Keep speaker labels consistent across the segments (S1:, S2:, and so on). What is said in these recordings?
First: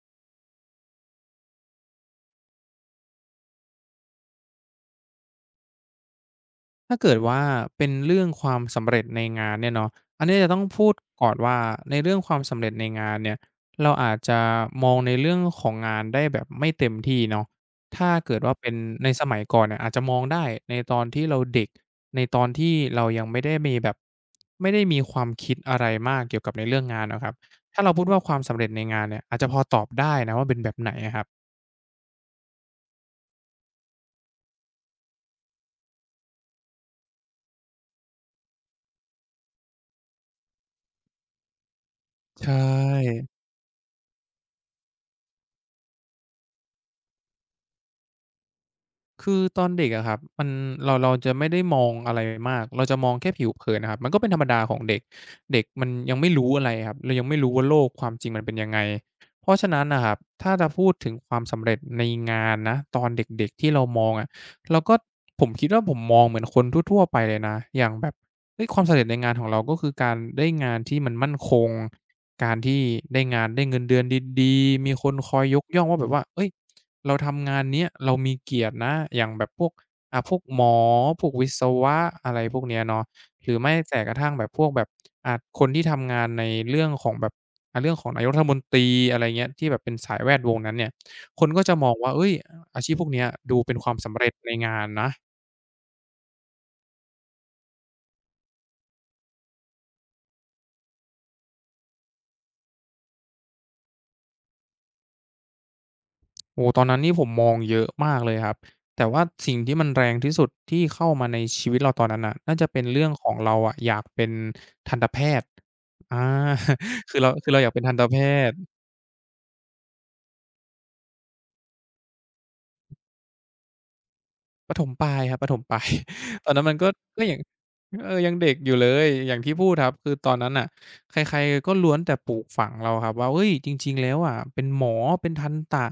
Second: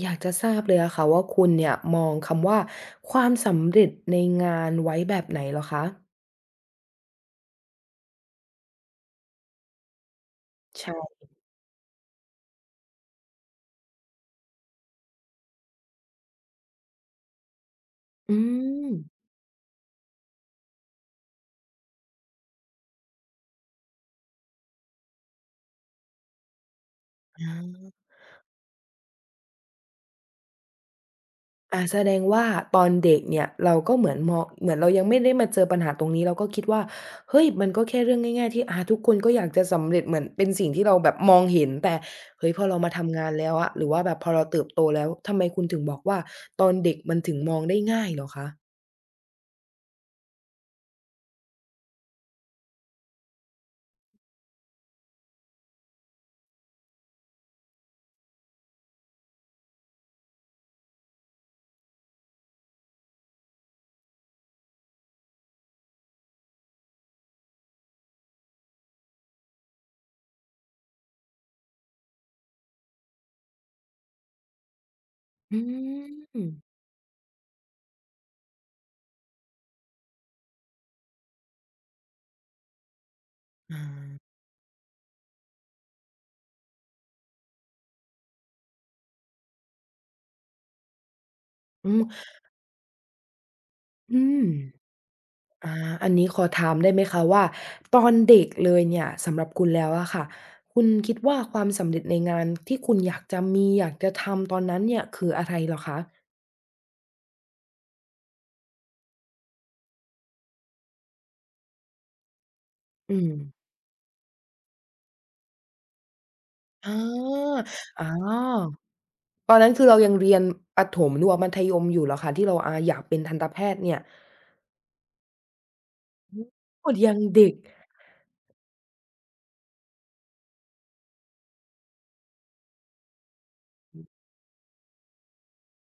S1: อยากจะทราบเลยอะค่ะว่าคุณเนี่ยมองคำว่าความสำเร็จในงานไว้แบบไหนเหรอคะ
S2: ถ้าเกิดว่าเป็นเรื่องความสำเร็จในงานเนี่ยเนาะอันนี้จะต้องพูด
S1: ใช่
S2: ก่อนว่าในเรื่องความสำเร็จในงานเนี่ย เราอาจจะมองในเรื่องของงานได้แบบไม่เต็มที่เนาะถ้าเกิ
S1: อื
S2: ดว่าเป็น
S1: ม
S2: ในสมัยก่อนเนี่ยอาจจะมองได้ในตอนที่เราเด็ก ในตอนที่เรายังไม่ได้มีแบบไม่ได้มีความคิดอะไรมากเกี่ยวกับในเรื่องงานอะครับ ถ้า
S1: อา
S2: เราพูดว่าความสำเร็จในงานเนี่ยอาจจะพอตอบได้นะว่าเป็นแบบไหนอะครับ
S1: แสดงว่าตอนเด็กเนี่ยเราก็เหมือนมองเหมือนเรายังไม่ได้มาเจอปัญหาตรงนี้เราก็คิดว่าเฮ้ยมันก็แค่เรื่องง่ายๆที่ทุกคนก็อยากจะสำเร็จเหมือนเป็นสิ่งที่เราแบบมองเห็นแต่เฮ้
S2: ใช่
S1: ยพอเรามาทำงานแล้วอะหรือว่าแบบพอเราเติบโตแล้วทำไมคุณถึงบอกว่าตอนเด็กมันถึงมองได้ง่ายเหรอคะ
S2: คือตอนเด็กอะครับมันเราจะไม่ได้มองอะไรมากเราจะมองแค่ผิวเผินอะครับมันก็เป็นธรรมดาของเด็กเด็กมันยังไม่รู้อะไรครับเรายังไม่รู้ว่าโลกความจริงมันเป็นยังไงเพราะฉะนั้นน่ะครับถ้าจะพูดถึงความสำเร็จในงานนะตอนเด็กๆที่เรามองอะเราก็ผมคิดว่าผมมองเหมือนคนทั่วๆไปเลยนะอย่างแบบเฮ้ยความสำเร็จในงานของเราก็คือการได้งานที่มันมั่นคงการที่ได้งานได้เงินเดือนดีๆมีคนคอย
S1: อื
S2: ยกย่องว่าแบบ
S1: ม
S2: ว่า
S1: อื
S2: เฮ้ย เราทำงานเนี้ยเรามีเกียรตินะอย่างแบบพวกพวกหมอพวกวิศวะอะไรพวกเนี้ยเนาะหรือไม่แต่กระทั่งแบบพวกแบบอ่าคนที่ทำงานในเรื่องของแบบเรื่องของนายกรัฐมนตรีอะไรเงี้ยที่แบบเป็นสายแวดวงนั้นเนี่ยคนก็จะมองว่า
S1: ม
S2: เฮ้ยอาชีพพวกเนี้ยดูเป็นความสำ
S1: อื
S2: เร็จ
S1: ม
S2: ในงานนะ
S1: อาอันนี้ขอถามได้ไหมคะว่าตอนเด็กเลยเนี่ยสำหรับคุณแล้วอะค่ะคุณคิดว่าความสำเร็จในงานที่คุณอยากจะมีอยากจะทำตอนนั้นเนี่ยคืออะไรเหรอคะ
S2: โอ้โฮตอนนั้นนี่ผมมองเยอะมากเลยครับแต่ว่าสิ่งที่มันแรงที่สุดที่เข้ามาในชีวิตเราตอนนั้นน่ะน่าจะเป็นเรื่อง
S1: อื
S2: ข
S1: ม
S2: องเราอะอยากเป็นทันตแพทย์อา
S1: อ
S2: คือเรา
S1: า
S2: อยากเป็นทันต
S1: อ๋
S2: แพทย์
S1: อตอนนั้นคือเรายังเรียนประถมหรือว่ามัธยมอยู่เหรอคะที่เราอยากเป็นทันตแพทย์เนี่ย
S2: ประถมปลายครับประถมปลาย ตอนนั้นมันก็
S1: โอ้ยัง
S2: อย่าง
S1: เด็ก
S2: อยังเด็กอยู่เลยอย่างที่พูดครับคือตอนนั้นน่ะใครๆก็ล้วนแต่ปลูกฝังเราครับว่าเฮ้ยจริงๆแล้วอะเป็นหมอเป็นทันตะ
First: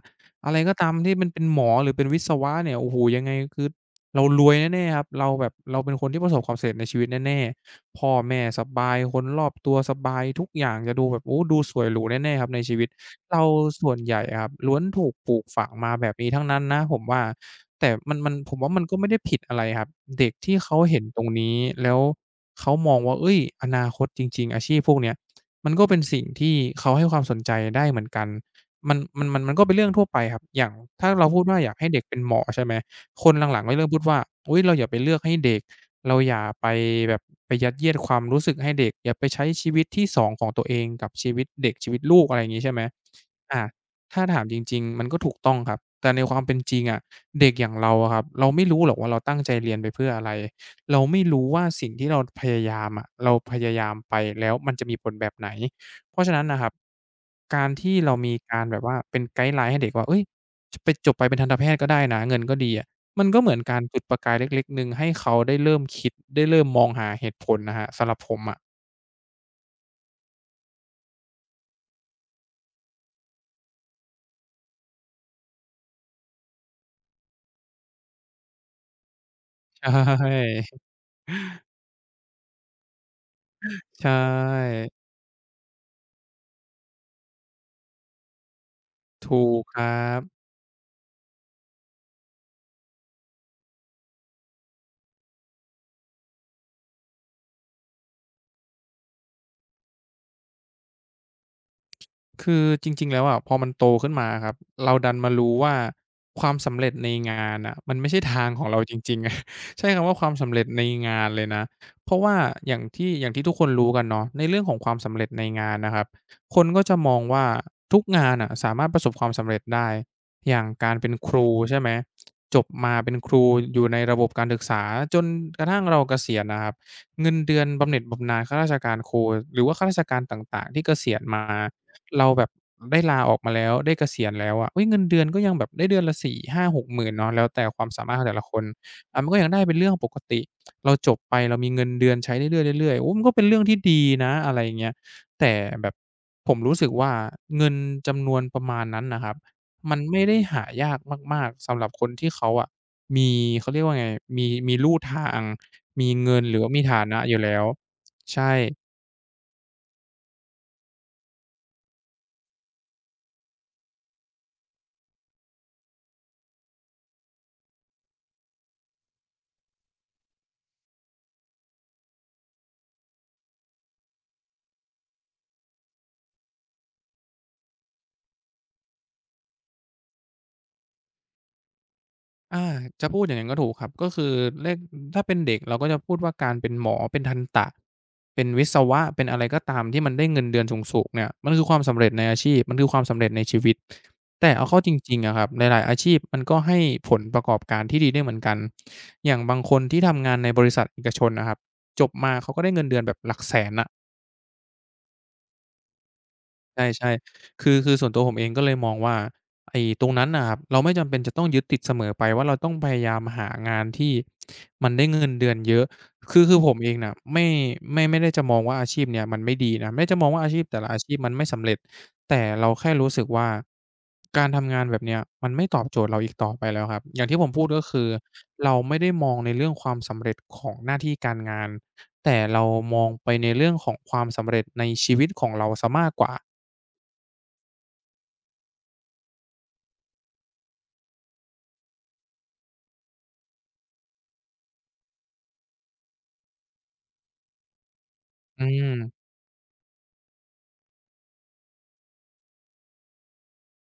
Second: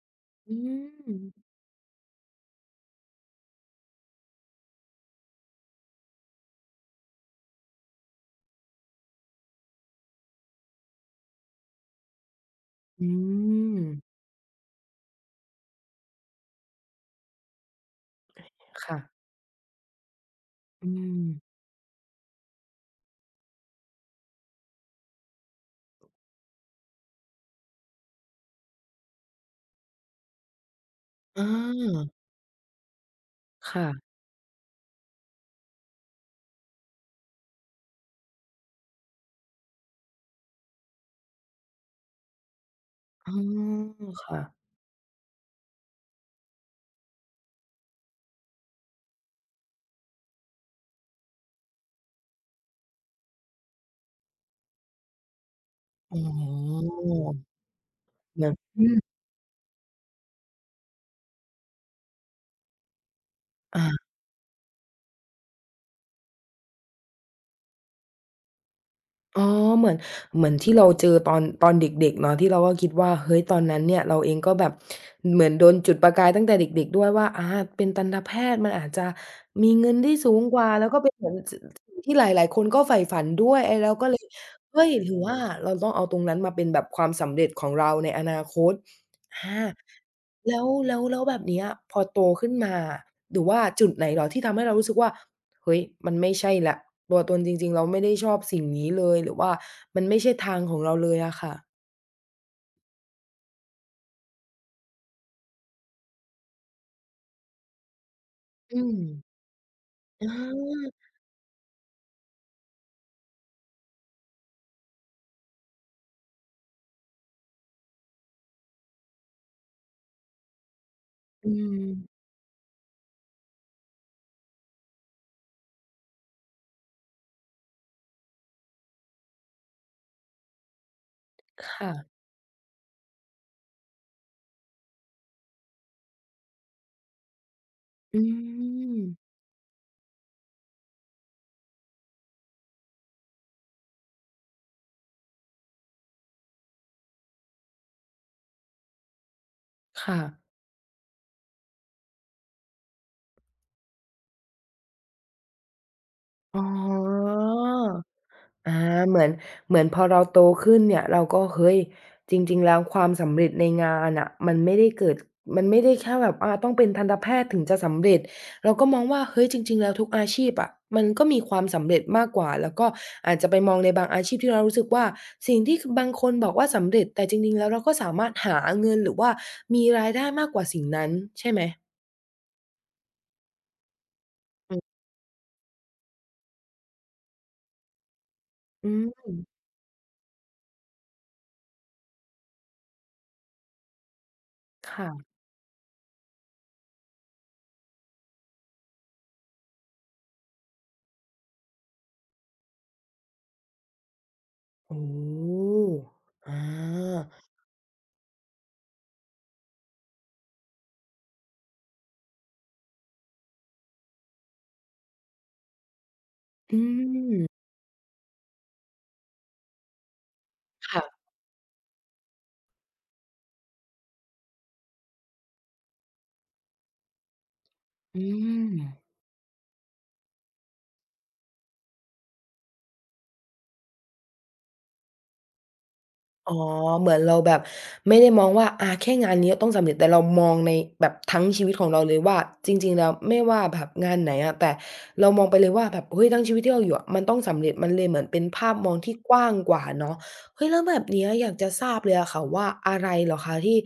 S2: อะ
S1: อื
S2: ไรก็ตามที่มันเป็น
S1: ม
S2: หมอหรือเป็นวิศวะเนี่ยโอ้โฮยังไงคือเรารวยแน่ๆครับเราแบบเราเป็นคนที่ประสบความสำเร็จในชีวิตแน่ๆพ่อแม่สบายคนรอบตัวสบายทุกอย่างจะดูแบบโอ้ดูสวยหรูแน่ๆครับในชีวิต
S1: อื
S2: เรา
S1: ม
S2: ส่วนใหญ่อะครับล้วนถูกปลูกฝังมาแบบนี้ทั้งนั้นนะผมว่าแต่มันผมว่ามันก็
S1: ค่ะ
S2: ไม่ได้ผิดอะไรครับเด็กที่เขา
S1: อื
S2: เห็นต
S1: ม
S2: รงนี้แล้วเขามองว่าเฮ้ยอนาคตจริงๆอาชีพพวกเนี้ยมันก็เป็นสิ่งที่เขาให้ความสนใจได้เหมือนกันมันก็เป็นเรื่องทั่วไปครับอย่างถ้าเราพู
S1: อ
S2: ดว่าอยากให้เด็ก
S1: า
S2: เป็นหมอใช่ไหมคนหลังๆก็เริ่มพูด
S1: ค่ะ
S2: ว่าอุ๊ยเราอย่าไปเลือกให้เด็ก เราอย่าไปแบบไปยัดเยียดความรู้สึกให้เด็กอย่าไปใช้ชีวิตที่สองของตัวเองกับชีวิตเด็กชีวิตลูกอะไรอย่างงี้ใช่ไหม
S1: อ๋อ
S2: อาถ้า
S1: ค่ะ
S2: ถามจริงๆมันก็ถูกต้องครับแต่ในความเป็นจริงอะเด็กอย่างเราอะครับเราไม่รู้หรอกว่าเราตั้งใจเรียนไปเพื่ออะไรเราไม่รู้ว่าสิ่งที่เราพยายามอะเราพยายามไปแล้วมันจะมีผลแบบไหนเพ
S1: อ๋
S2: ราะฉะนั้นน่ะครับ
S1: อ
S2: การที่เรามี
S1: เหมือน
S2: การแบ
S1: อื
S2: บว่า
S1: ม
S2: เป็นไกด์ไลน์ให้เด็กว่าเฮ้ยจะไปจบไปเป็นทันตแพทย์ก็ได้นะเงินก็ดีอะ มันก็เหมือนการจุด
S1: อา
S2: ประกายเล็กๆหนึ่งให้เขาได้เริ่มคิดได้เริ่มมองหาเหตุผลนะครับสำหรับผมอะ
S1: อ๋อเหมือนที่เราเจอตอนเด็กๆเนาะที่เราก็คิดว่าเฮ้ยตอนนั้นเนี่ยเราเองก็แบบเหมือนโดนจุดประกายตั้งแต่เด็กๆด้วยว่าเป็นทันตแพทย์มันอาจจะมี
S2: ใช
S1: เงินที่สูงก
S2: ่
S1: ว่าแล้วก็เป็นเหมือนสิ่งที่หลายๆคนก็ใฝ่ฝันด้วยไอ้เราก็
S2: ใช่
S1: เลยเฮ้ยหรือว่าเราต้องเอาตรงนั้นมาเป็นแบบความสำเร็จของเราในอนาคต
S2: ถูก
S1: อา
S2: ครับ
S1: แล้วแบบเนี้ยพอโตขึ้นมาหรือว่าจุดไหนเหรอที่ทำให้เรารู้สึกว่า เฮ้ยมันไม่ใช่แหละ ตัวตนจริงๆเราไม่ได้ชอบสิ่งนี้เลย หรือว่ามันไม่ใช่ทางของเราเลยอะค่ะ
S2: คือจริงๆแล้วอะพอมันโตขึ้นมาอะครับเราดันมารู้ว่าความสำเร็จในงานน่ะมันไม่ใช่ทางของ
S1: อื
S2: เราจ
S1: ม
S2: ริงๆ อะใช้คำว่า
S1: อ
S2: ความสำเร็จใน
S1: า
S2: งานเลยนะเพราะว่าอย่างที่ทุกคนรู้กันเนาะในเรื่องของความสำเร็จในงานนะครับคนก็จะมองว่าทุกงานน่ะสามารถประสบความสำเร็จได้อย่างการเป็นครู
S1: อื
S2: ใช่
S1: ม
S2: ไหมจบมาเป็นครูอยู่ในระบบการศึกษาจนกระทั่งเราเกษียณน่ะครับเงินเดือนบำเหน็จบำนาญข้าราชการครูหรือว่าข้าราชการต่างๆที่เกษียณมา
S1: ค่ะ
S2: เราแบบได้ลาออกมาแล้วได้เกษียณแล้วอะเฮ้ยเงินเดือนก็ยังแบบได้เดือนละสี่ห้าหกหมื่นเนาะแล้วแต่ความสามารถ
S1: อื
S2: ของแต่ละคนมัน
S1: ม
S2: ก็ยังได้เป็นเรื่องปกติเราจบไปเรามีเงินเดือนใช้เรื่อยๆเรื่อยๆโอ้มันก็เป็นเรื่องที่ดีนะอะไรอย่างเงี้ยแต่แบบผมรู้สึกว่าเงินจำนวนประมาณนั้นน่ะครับมัน
S1: ค่ะ
S2: ไม่ได้หายากมากๆสำหรับคนที่เขาอะมีเขาเรียกว่าไงมีลู่ทางมีเงินหรื
S1: อ๋
S2: อว่ามีฐานะ
S1: อ
S2: อยู่แล้วใช่
S1: อาเหมือนพอเราโตขึ้นเนี่ยเราก็เฮ้ยจริงๆแล้วความสำเร็จในงานน่ะมันไม่ได้แค่แบบต้องเป็นทันตแพทย์ถึงจะสำเร็จเราก็มองว่าเฮ้ยจริงๆแล้วทุกอาชีพอะมันก็มีความสำเร็จมากกว่าแล้วก็อาจจะไปมองในบางอาชีพที่เรารู้สึกว่าสิ่งที่คบางคนบอกว่าสำเร็จแต่จริงๆแล้วเราก็สามารถหาเงินหรือว่ามีรายได้มากกว่าสิ่งนั้นใช่ไหม
S2: อาจะพูดอย่างนั้นก็ถูกครับก็คือเลขถ้าเป็นเด็กเราก็จะพูดว่าการเป็นหมอเป็นทันตะเป็นวิศ
S1: อื
S2: วะเป็น
S1: ม
S2: อะไรก็ตามที่มันได้เงินเดือนสูงๆเนี่ยมันคือความสำเร็จในอาชีพมันคือความสำเร็จในชีวิตแต่เอาเข้าจริงๆ
S1: ค่ะ
S2: อะครับหลายๆอาชีพมันก็ให้ผลประกอบการที่ดีได้เหมือนกันอย่างบางคนที่ทำงานในบริษัทเอกชนน่ะครับจบมาเขาก็ได้เงินเดือนแบบหลักแสนน่ะ
S1: โอ้โฮอ
S2: ใช่
S1: า
S2: ๆคือส่วนตัวผมเองก็เลยมองว่าไอ้ตรงนั้นน่ะครับเราไม่จำเป็นจะต้องยึดติดเสมอไปว่าเราต้องพยายามหางานที่มันได้เงินเดือนเยอะคือผม
S1: อื
S2: เองน่ะ
S1: ม
S2: ไม่ได้จะมองว่าอาชีพเนี่ยมันไม่ดีนะไม่ได้จะมองว่าอาชีพแต่ละอา
S1: ค่ะ
S2: ชีพมันไม่สำเร็จแต่เราแค่รู้สึกว่าการทำงานแบบเนี้ยมันไม่ตอบโจทย์เราอีกต่อไปแล้วครับอย่างที่ผมพูดก็คือ
S1: อื
S2: เรา
S1: ม
S2: ไม่ได้มองในเรื่องความสำเร็จของหน้าที่การงานแต่เรามองไปในเรื่องของความสำเร็จในชีวิตของเราเสียมากกว่า
S1: อ๋อเหมือนเราแบบไม่ได้มองว่าแค่งานนี้ต้องสำเร็จแต่เรามองในแบบทั้งชีวิตของเราเลยว่าจริงๆแล้วไม่ว่าแบบงานไหนอะแต่เรามองไปเลยว่าแบบเฮ้ยทั้งชีวิตที่เราอยู่อะมันต้องสำเร็จมันเลยเหมือนเป็น
S2: อื
S1: ภาพมองที่
S2: ม
S1: กว้างกว่าเนาะเฮ้ยแล้วแบบเนี้ยอยากจะทราบเลยอะค่ะว่าอะไรเหรอคะที่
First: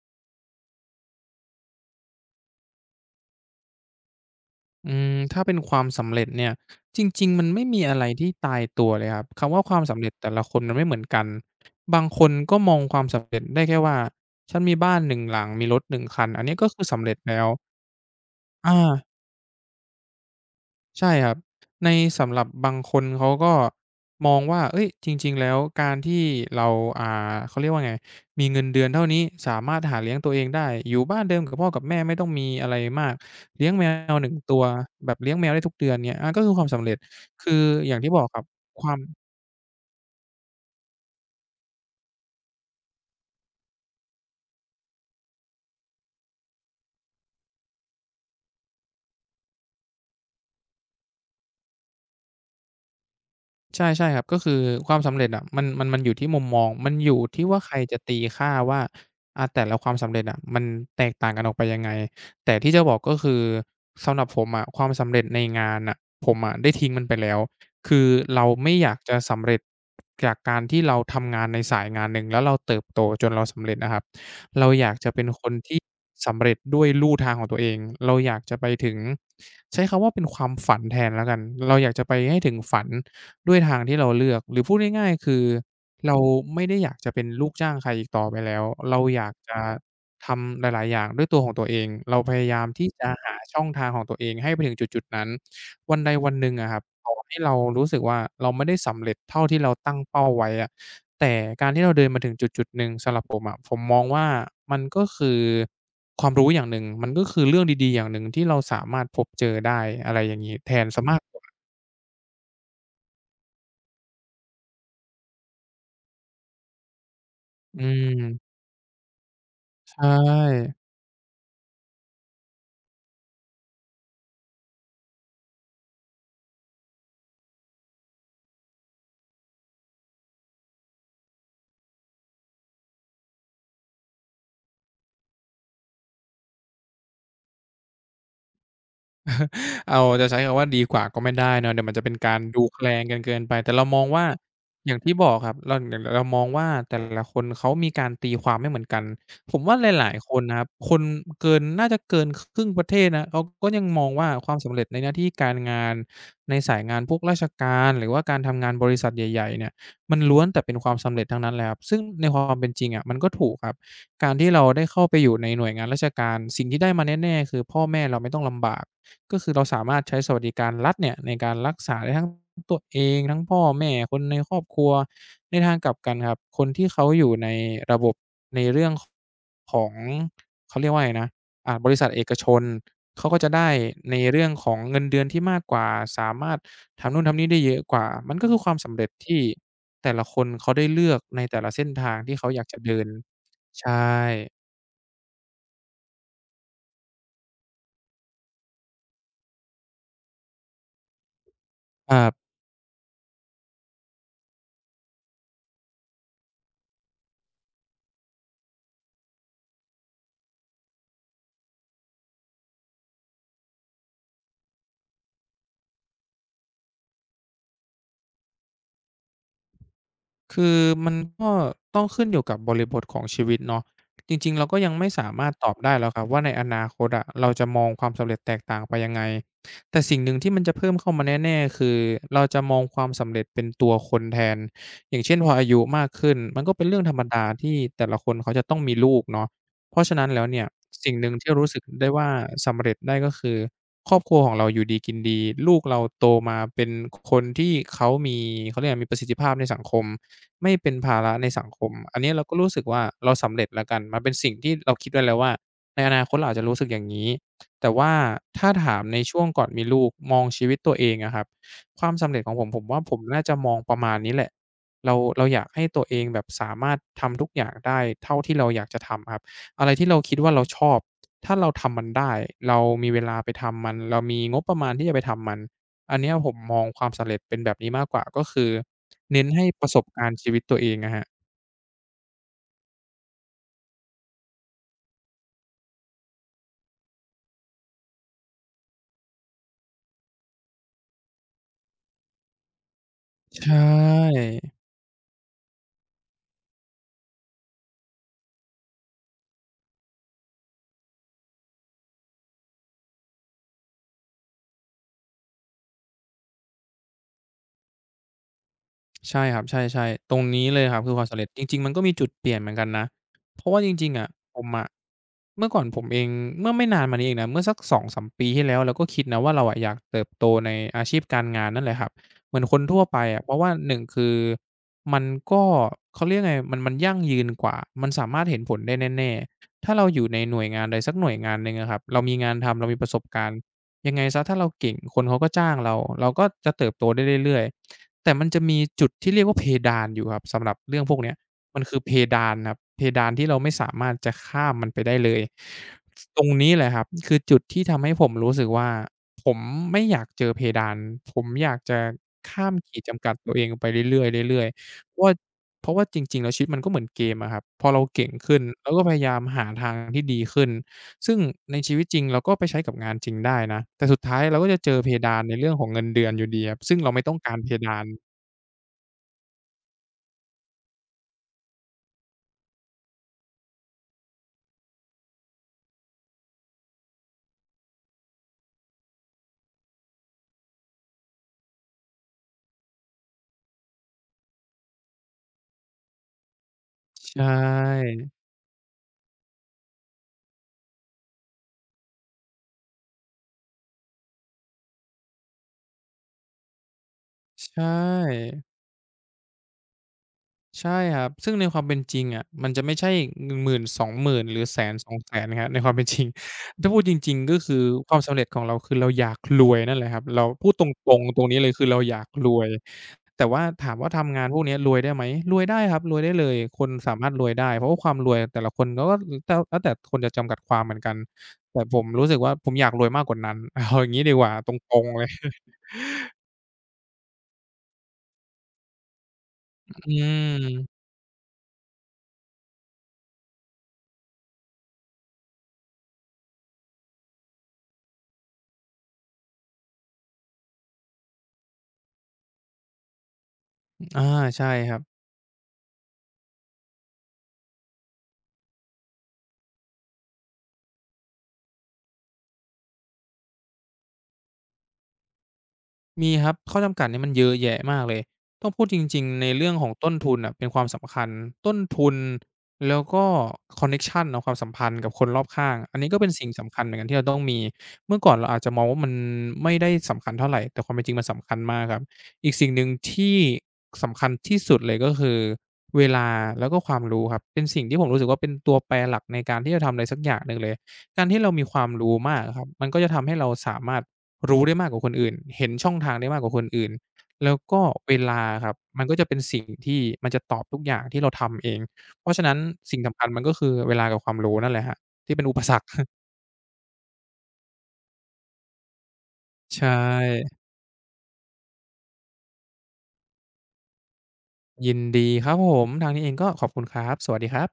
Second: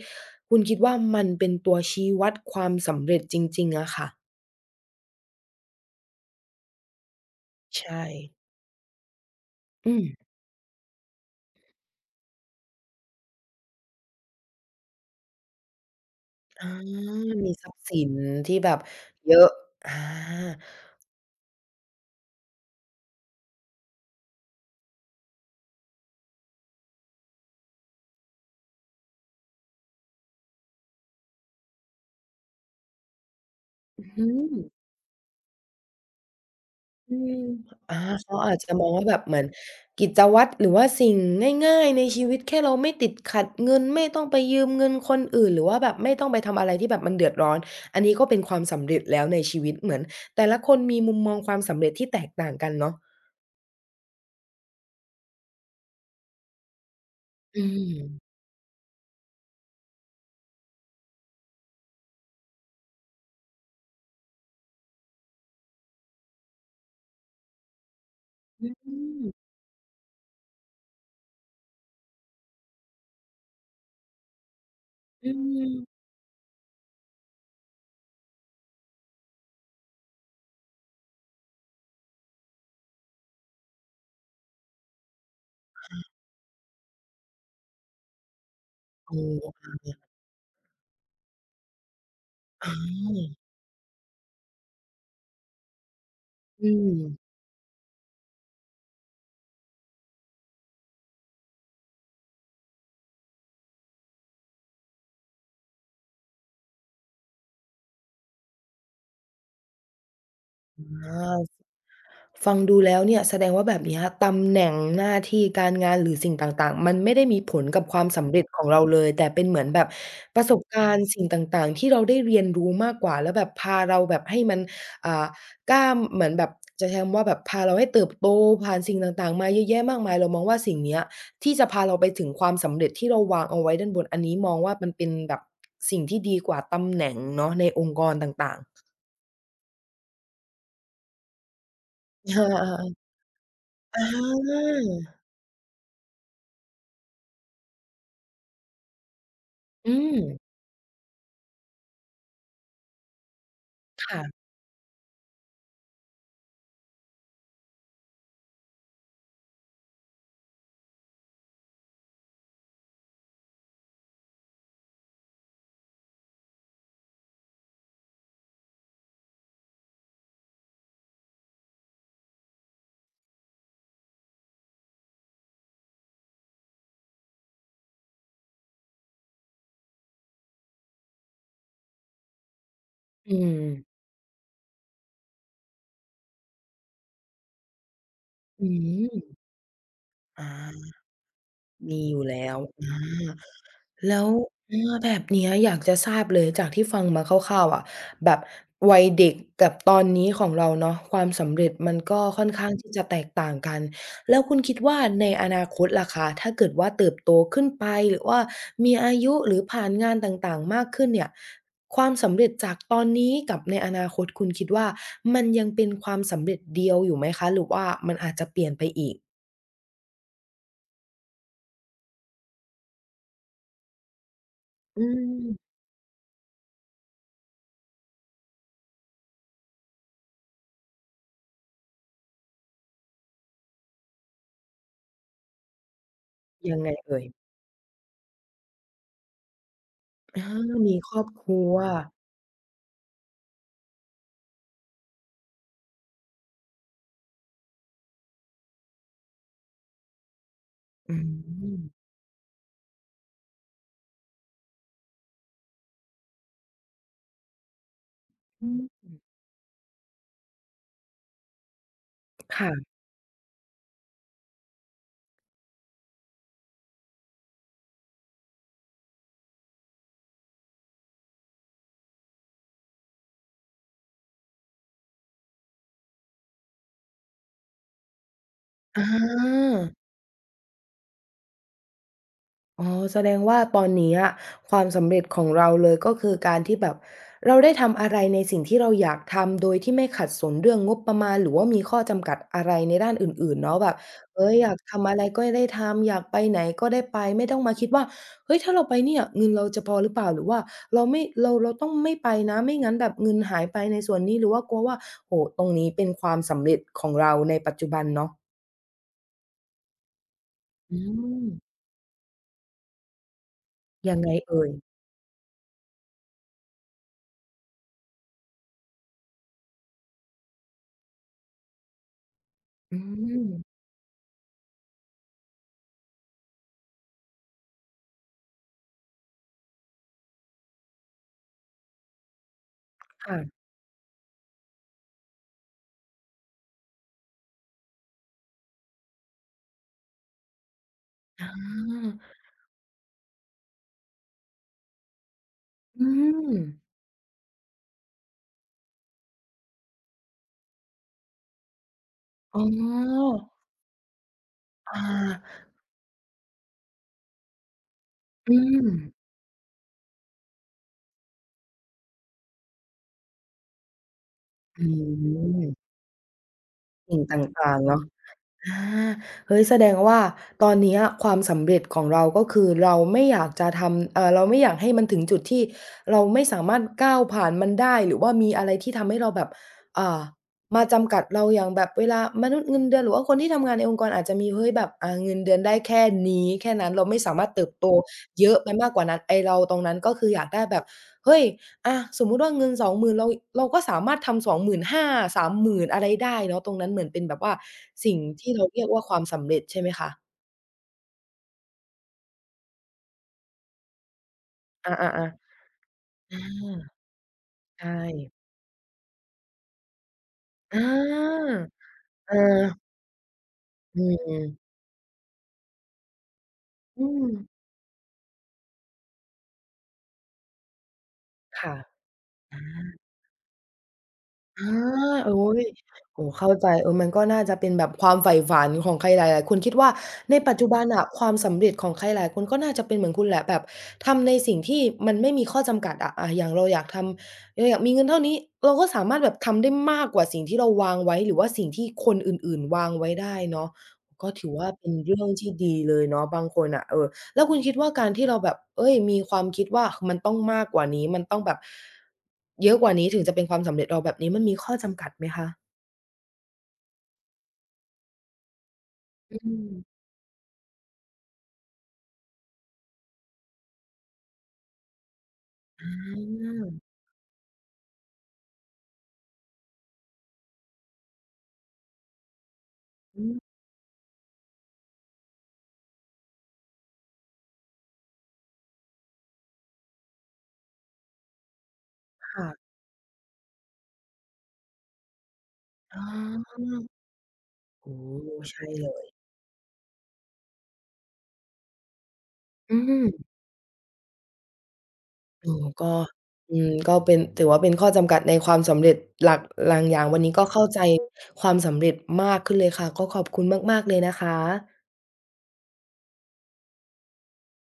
S1: คุณคิดว่ามันเป็นตัวชี้วัดความสำเร็จจริงๆอะค่ะ
S2: อืมถ้าเป็นความสำเร็จเนี่ยจริงๆมันไม่มี
S1: ใช
S2: อะไร
S1: ่
S2: ที่ตายตัวเลยครับคำว่าความ
S1: อื
S2: สำ
S1: ม
S2: เร็จแต่ละคนมันไม่เหมือนกันบางคนก็มองความสำเร็จได้แค่ว่าฉันมีบ้านหนึ่งหลังมีรถ1คันอันนี้
S1: อา
S2: ก็คือสำเร็จแล้ว
S1: มีทรัพย์สินที่แบ
S2: อา
S1: บเยอะอา
S2: ใช่ครับในสำหรับบางคนเขาก็มองว่าเอ้ยจริงๆแล้วการที่เราอ่าเขาเรียกว่าไงมีเงินเดือนเท่านี้สามารถหาเลี้ยงตัวเองได้อยู่บ้านเดิมกับพ่อกับแม่ไม่ต้องมีอะไรมากเลี้ยงแมวห
S1: อือ
S2: นึ่งตัวแบบเลี้ยงแมวได้ทุกเดือนเงี้ยอาก็คือความสำเร็จ
S1: อืม
S2: คืออ
S1: อา
S2: ย่างที่บอกค
S1: เขา
S2: รับ
S1: อาจจะ
S2: ค
S1: มอง
S2: วาม
S1: ว่าแบบเหมือนกิจวัตรหรือว่าสิ่งง่ายๆในชีวิตแค่เราไม่ติดขัดเงินไม่ต้องไปยืมเงินคนอื่นหรือว่าแบบไม่ต้องไปทำอะไรที่แบบมันเดือดร้อนอันนี้ก็เป็นความสำเร็จแล้วในชีวิตเหมือนแต่ละคนมีมุมมองความสำเร็จที่แตกต่างกันเนาะ
S2: ใช่ใช่ครับก็คือความสำเร็จอะมันอยู่ที่มุมมองมันอยู่ที่ว่า
S1: อื
S2: ใครจะ
S1: ม
S2: ตีค่าว่าอาแต่ละความสำเร็จอะมันแตกต่างกันออกไปยังไงแต่ที่จะบอกก็คือสำหรับผมอะความสำเร็จในงานน่ะผมอะได้ทิ้งมันไปแล้วคือเรา
S1: อื
S2: ไม่อยากจะ
S1: ม
S2: สำเร็จจากการที่เราทำงานในสายงานหนึ่งแล้วเราเติบโตจนเราสำเร็จนะครับเราอยากจะเป็น
S1: อื
S2: คนที่
S1: ม
S2: สำเร็จด้วยลู่ทางของตัวเองเราอยากจะไปถึงใช้คำว่าเป็นความฝันแทนแล้วกันเราอยากจะไปให้ถึงฝัน ด้วยทางที่เราเลือกหรือพูดง่ายๆคือเราไม่ได้อยากจะเป็นลูกจ้างใครอีกต่อไปแล้วเรา
S1: โอ
S2: อยาก
S1: ้
S2: จะทำหลายๆอย่างด้วยตัวของตัวเองเราพยายามที่จะหาช่องทางของตัวเองให้ไปถึงจุดๆนั้นวันใดวันหนึ่ง
S1: อื
S2: อะครับต่อ
S1: ม
S2: ให้เรารู้สึกว่าเราไม่ได้สำเร็จเท่าที่เราตั้งเป้าไว้อะแต่การที่เราเดินมาถึงจุดๆหนึ่งสำหรับผมอะผมมองว่ามันก็คือความรู้อย่างหนึ่งมันก็คือเรื่องดีๆอย่างหนึ่งที่เราสามารถพบเจอได้อะไรอย่างงี้แท
S1: อ
S2: นเสียมากกว่า
S1: า ฟังดูแล้วเนี่ยแสดงว่าแบบเนี้ยตำแหน่งหน้าที่การงานหรือสิ่งต่างๆมันไม่ได้มีผล
S2: อื
S1: กับความสำเร็จ
S2: ม
S1: ของเราเลยแต่เป็นเหมือนแบบ
S2: ใช่
S1: ประสบการณ์สิ่งต่างๆที่เราได้เรียนรู้มากกว่าแล้วแบบพาเราแบบให้มันอ่าก้ามเหมือนแบบจะใช้คำว่าแบบพาเราให้เติบโตผ่านสิ่งต่างๆมาเยอะแยะมากมายเรามองว่าสิ่งเนี้ยที่จะพาเราไปถึงความสำเร็จที่เราวางเอาไว้ด้านบนอันนี้มองว่ามันเป็นแบบสิ่งที่ดีกว่าตำแหน่งเนาะในองค์กรต่างๆ
S2: เอาจะใช้คำว่าดีกว่าก็ไม่ได้เนาะเดี๋ยวมันจะเป็นการ
S1: อา
S2: ดูแคลน
S1: ๆ
S2: กันเกินไปแต่เรา
S1: ๆ
S2: ม
S1: อ
S2: องว่า
S1: า
S2: อย่างที่บอกครับเราอย่างเรามองว่าแต่ละคนเขามีการตีความไม่เหมือนกันผมว่าห
S1: อื
S2: ลาย
S1: ม
S2: ๆคนนะครับคนเกินน่าจะเกินครึ่งประเทศนะเขาก็ยังมองว่า
S1: ค่ะ
S2: ความสำเร็จในหน้าที่การงานในสายงานพวกราชการหรือว่าการทำงานบริษัทใหญ่ๆเนี่ยมันล้วนแต่เป็นความสำเร็จทั้งนั้นแหละครับซึ่งในความเป็นจริงอะมันก็ถูกครับการที่เราได้เข้าไปอยู่ในหน่วยงานราชการสิ่งที่ได้มาแน่ๆคือพ่อแม่เราไม่ต้องลำบาก ก็คือเราสามารถใช้สวัสดิการรัฐเนี่ยในการรักษาได้ทั้งตัวเองทั้งพ่อแม่คนในครอบครัวในทางกลับกันครับคนที่เขาอยู่ในระบบในเรื่องของเขาเรียกว่าไรนะบริษัทเอกชนเขา
S1: อื
S2: ก็จะ
S1: ม
S2: ได้ในเรื่องของเงินเดือนที่มากกว่าสามารถทำนู่นทำนี่ได้เยอะกว่ามันก็คือค
S1: อื
S2: วามสำเร็จที่
S1: ม
S2: แต่ละคนเขาได้
S1: อา
S2: เลือกในแต่ละเส้น
S1: มี
S2: ทา
S1: อ
S2: ง
S1: ยู่
S2: ที่
S1: แล้
S2: เขา
S1: ว
S2: อยากจะเดินใช่
S1: แล้วอาแบบเนี้ยอยากจะทราบเลยจากที่ฟังมาคร่าวๆอะแบบวัยเด็กกับตอนนี้ของเราเนาะความสำเร็จมัน
S2: ค
S1: ก็
S2: รั
S1: ค่อน
S2: บ
S1: ข้างที่จะแตกต่างกัน แล้วคุณคิดว่าในอนาคตล่ะคะถ้าเกิดว่าเติบโตขึ้นไปหรือว่ามีอายุหรือผ่านงานต่างๆมากขึ้นเนี่ยความสำเร็จจากตอนนี้กับในอนาคตคุณคิดว่ามันยังเป็นความสำเร็จเดียวอยู่ไหมคะหรือว่ามันอาจจะเปลี่ยนไปอีก
S2: คือมันก็ต้องขึ้นอยู่กับบริบทของชีวิตเนาะจริงๆเราก็ยัง
S1: อื
S2: ไม่สามารถตอ
S1: ม
S2: บได้หรอกครับว่าในอนาคตอะเราจะมองความสำเร็จแตกต่างไปยังไงแต่สิ่งหนึ่งที่มันจะเพิ่มเข้ามาแน่ๆคือเราจะมองความสำเร็จเป็นตัวคนแทนอย่างเช่นพออายุมากขึ้นมันก็
S1: ยัง
S2: เป็น
S1: ไง
S2: เรื่องธร
S1: เอ่
S2: รม
S1: ย
S2: ดาที่แต่ละคนเขาจะต้องมีลูกเนาะเพราะฉะนั้นแล้ว
S1: อา
S2: เนี่ย
S1: มีค
S2: สิ่ง
S1: รอ
S2: ห
S1: บ
S2: นึ่ง
S1: ค
S2: ที่
S1: รั
S2: รู้
S1: ว
S2: สึกได้ว่าสำเร็จได้ก็คือครอบครัวของเราอยู่ดีกินดีลูกเราโตมาเป็นคนที่เขามีเขาเรียกอะไรมีประสิทธิภาพในสังคม ไม่เป็นภา
S1: อื
S2: ระในสังค
S1: ม
S2: ม อันนี้เราก็รู้สึกว่าเราสำเร็จแล้วกันมันเป็นสิ่งที่เราคิดไว้แล้วว่าในอนาคตเราอาจจะรู้สึกอย่างนี้แต่ว่า
S1: อื
S2: ถ้าถามใน
S1: ม
S2: ช่วงก่อนมีลูกมองชีวิตตัวเองอะครับความสำเร็จของผมผม
S1: ค่ะ
S2: ว่าผมน่าจะมองประมาณนี้แหละเราอยากให้ตัวเองแบบสามารถทำทุกอย่างได้เท่าที่เราอยากจะทำครับอะไรที่เราคิดว่าเราชอบ ถ้าเราทำมันได้ เรามีเวลาไปทำมัน เรามีงบประมาณที่จะไปทำมันอันเนี้ยผมมองความสำเร็จเป็นแบบนี้มากกว่าก็คือ
S1: อา
S2: เน้นให้ประสบการณ์ชีวิตตัวเองอะครับ
S1: อ๋อแสดงว่าตอนนี้อะความสำเร็จของเราเลยก็คือการที่แบบเราได้ทำอะไรในสิ่งที่เราอยากทำโดยที่ไม่ขัดสนเรื่องงบประมาณหรือว่ามีข้อจำกัดอะไรในด้านอื่นๆ
S2: ใช่
S1: เนาะแบบเฮ้ยอยากทำอะไรก็ได้ทำอยากไปไหนก็ได้ไปไม่ต้องมาคิดว่าเฮ้ยถ้าเราไปเนี่ยเงินเราจะพอหรือเปล่าหรือว่าเราต้องไม่ไปนะไม่งั้นแบบเงินหายไปในส่วนนี้หรือว่ากลัวว่าโอ้โฮตรงนี้เป็นความสำเร็จของเราในปัจจุบันเนาะ
S2: ใช่ครับใช่ๆตรงนี้เลยค
S1: อื
S2: รับคือความสำเร็จจ
S1: ม
S2: ริงๆมันก็มีจุดเปลี่ยนเหมือนกันนะเพราะว่าจริง
S1: ยั
S2: ๆ
S1: ง
S2: อะ
S1: ไง
S2: ผ
S1: เอ่
S2: ม
S1: ย
S2: อะเมื่อก่อนผมเองเมื่อไม่นานมานี้เองนะเมื่อสัก2-3ปีที่แล้วเราก็คิดนะว่าเราอะอยากเติบโตในอาชีพการงานนั่นแหละครับเหมือนคน
S1: อื
S2: ทั่วไปอะเพราะว่า
S1: ม
S2: หนึ่งคือมันก็เขาเรียกไงมันยั่งยืนกว่ามันสามารถเห็นผลได้แน่ๆถ้าเราอยู่ในหน่วยงานใดสักหน่วยงานหนึ่งอะครับเรามีงานทำเรามีประสบ
S1: ค่ะ
S2: การณ์ยังไงเสียถ้าเราเก่งคนเขาก็จ้างเราเราก็จะเติบโตได้เรื่อยๆ แต่มันจะมีจุดที่เรียกว่าเพดานอยู่ครับสำหรับเรื่องพวกเนี้ย
S1: อา
S2: มันคือเพดานครับเพดานที่เราไม่สามารถจะข้ามมันไปได้เลย
S1: อื
S2: ตร
S1: ม
S2: งนี้แหละครับคือจุดที่ทำให้ผมรู้สึกว่าผมไม่อยากเจอเพดานผมอยากจะ
S1: อ๋
S2: ข้ามขีดจำกัด
S1: อ
S2: ตัวเองไปเรื่อยๆเรื่อย
S1: อา
S2: ๆเพราะว่าจริงๆแล้วชีวิตมันก็เหมือนเกมอะครับพอเราเก่ง
S1: อื
S2: ขึ้น
S1: ม
S2: เราก็พยายามหาทางที่ดีขึ้นซึ่งในชีวิตจริงเราก็ไปใช้กับงานจริงได้นะแต่สุดท้ายเราก็จะ
S1: อื
S2: เจอเพดานในเรื่องของ
S1: ม
S2: เงินเดือนอยู่ดีครับซึ่งเรา
S1: สิ่
S2: ไม่
S1: ง
S2: ต้อ
S1: ต
S2: งการเพ
S1: ่างๆ
S2: ดา
S1: เนาะ
S2: น
S1: อาเฮ้ยแสดงว่าตอนเนี้ยความสำเร็จของเราก็คือเราไม่อยากจะทำเราไม่อยากให้มันถึงจุดที่เราไม่สามารถก้าวผ่านมันได้หรือว่ามีอะไรที่ทำให้เราแบบอ่ามาจำกัดเราอย่างแบบเวลามนุษย์เงินเดือนหรือว่าคนที่ทำงานในองค์กรอาจจะมีเฮ้ยแบบเงินเดือนได้แค่นี้แค่นั้นเราไม่สา
S2: ใช
S1: มารถเติบโต
S2: ่
S1: เยอะไปมากกว่านั้นไอ้เราตรงนั้นก็คืออยากได้แบบเฮ้ย อาสมมุติว่าเงิน20,000เราก็สามารถทำ25,00030,000อะไรได้เนาะตรงนั้นเหมือนเป็นแบบว่า
S2: ใช
S1: สิ่งที่
S2: ่
S1: เราเรียกว่าความสำเร็จใช่ไหมคะ
S2: ใช่ครับซึ่งในความเป็นจริงอะมันจะไม่ใช่หมื่นสองหมื่นหรือ
S1: อา
S2: 1 0
S1: ๆๆ
S2: 0ส0 0แ0นครับในความเป็น จริง
S1: อ
S2: ถ้าพู
S1: า
S2: ดจริงๆก็คือ
S1: ใช่
S2: ความสำเร็จของเราคือเราอยากรวยนั่นแหละครับเราพูด
S1: อ
S2: ตรงๆตร
S1: า
S2: งนี้เลยคือเราอยาก
S1: เออ
S2: รวยแต่ว่าถาม
S1: อื
S2: ว่าทำงาน
S1: ม
S2: พวกเนี้ยรวยได้ไหมรวยได้ครับรวยได้เลยคน
S1: อื
S2: สามา
S1: ม
S2: รถรวยได้เพราะว่าความรวยแต่ละคนเขาก็ลแล้วแล้วแต่คนจะจำกัดความเหมือนกัน
S1: ค่ะ
S2: แต่ผมรู้สึกว่าผมอยากรวยมากกว่านั้น เอาอย่างงี้ดีกว่าต
S1: อา
S2: รงๆเล
S1: โอ๊
S2: ย
S1: ยโอ้โฮเข้าใจเออมันก็น่าจะเป็นแบบความใฝ่ฝันของใครหลายๆคนคิดว่า
S2: อื
S1: ในปัจจุบัน
S2: ม
S1: น่ะความสำเร็จของใครหลายคนก็น่าจะเป็นเหมือนคุณแหละแบบทำในสิ่งที่มันไม่มีข้อจำกัดอะอาอย่างเราอยากทำเราอยากมีเงินเท่านี้เราก็สามารถแบบทำได้มากกว่าสิ่งที่เราวางไว้หรือว่าสิ่งที่คนอื่นๆวางไว้ได้เนาะ
S2: อา
S1: ก็ถือ
S2: ใช่
S1: ว่าเป็
S2: ค
S1: น
S2: รับ
S1: เรื่องที่ดีเลยเนาะบางคนน่ะเออ แล้วคุณคิดว่าการที่เราแบบ เอ้ยมีความคิดว่ามันต้องมากกว่านี้ มันต้องแบบเยอะกว่านี้ถึงจะเป็นความสำเร็จเราแบบนี้ มันมีข้อจำกัดไหมคะ
S2: มีครับข้อจำกัดเนี่ยมันเยอะแยะมากเลยต้องพูดจริง
S1: อื
S2: ๆในเรื่องของ
S1: ม
S2: ต้นทุนน่ะเป็นความสำคัญต้นทุนแล้วก็คอนเน็กชันเนาะความสัมพันธ์กับคนรอบข้าง
S1: อ
S2: อันนี้ก็
S1: า
S2: เป็นสิ่งสำคัญเหมือนกันที่เราต้องมีเมื่อก่อนเราอาจจะมองว่ามันไม่ได้สำคัญเท่าไรแต่ความเป็นจริงมันสำคัญมากครับอีกสิ่งหนึ่ง
S1: อื
S2: ที่
S1: ม
S2: สำคัญที่สุดเลยก็คือเวลาแล้วก็ความรู้ครับเป็นสิ่งที่ผมรู้สึกว่าเป็นตัวแปรหลักในการที่จะทำอะไรสักอย่างหนึ่งเลยการที่เรามีความรู้มาก
S1: ค่ะ
S2: อะครับมันก็จะทำให้เราสามารถ รู้ได้มากกว่าคนอื่น เห็นช่องทางได้มากกว่าคน
S1: ออ
S2: อื่น แล้วก็
S1: โอ้โฮ
S2: เวลาค
S1: ใช่
S2: รับ
S1: เล
S2: มั
S1: ย
S2: นก็จะเป็นสิ่งที่มันจะตอบทุกอย่างที่เราทำเอง เพราะฉะนั้น
S1: อื
S2: สิ่งสำคั
S1: ม
S2: ญมันก็คือเวลากับความรู้นั่นแหละครับที่เป็น
S1: เอ
S2: อุป
S1: อ
S2: สรรค
S1: ก็ อืมก็เป็นถือว่าเป็นข้อจำกัดในความสำเร็จหลักห
S2: ใช
S1: ลางอย่างวันนี้ก็
S2: ่
S1: เข้าใจความสำเร็จมากขึ้นเลยค่ะ ก็ขอบคุณมากๆเลยนะคะ
S2: ยินดีครับผมทางนี้เองก็ขอบคุณครับสวัสดีครับ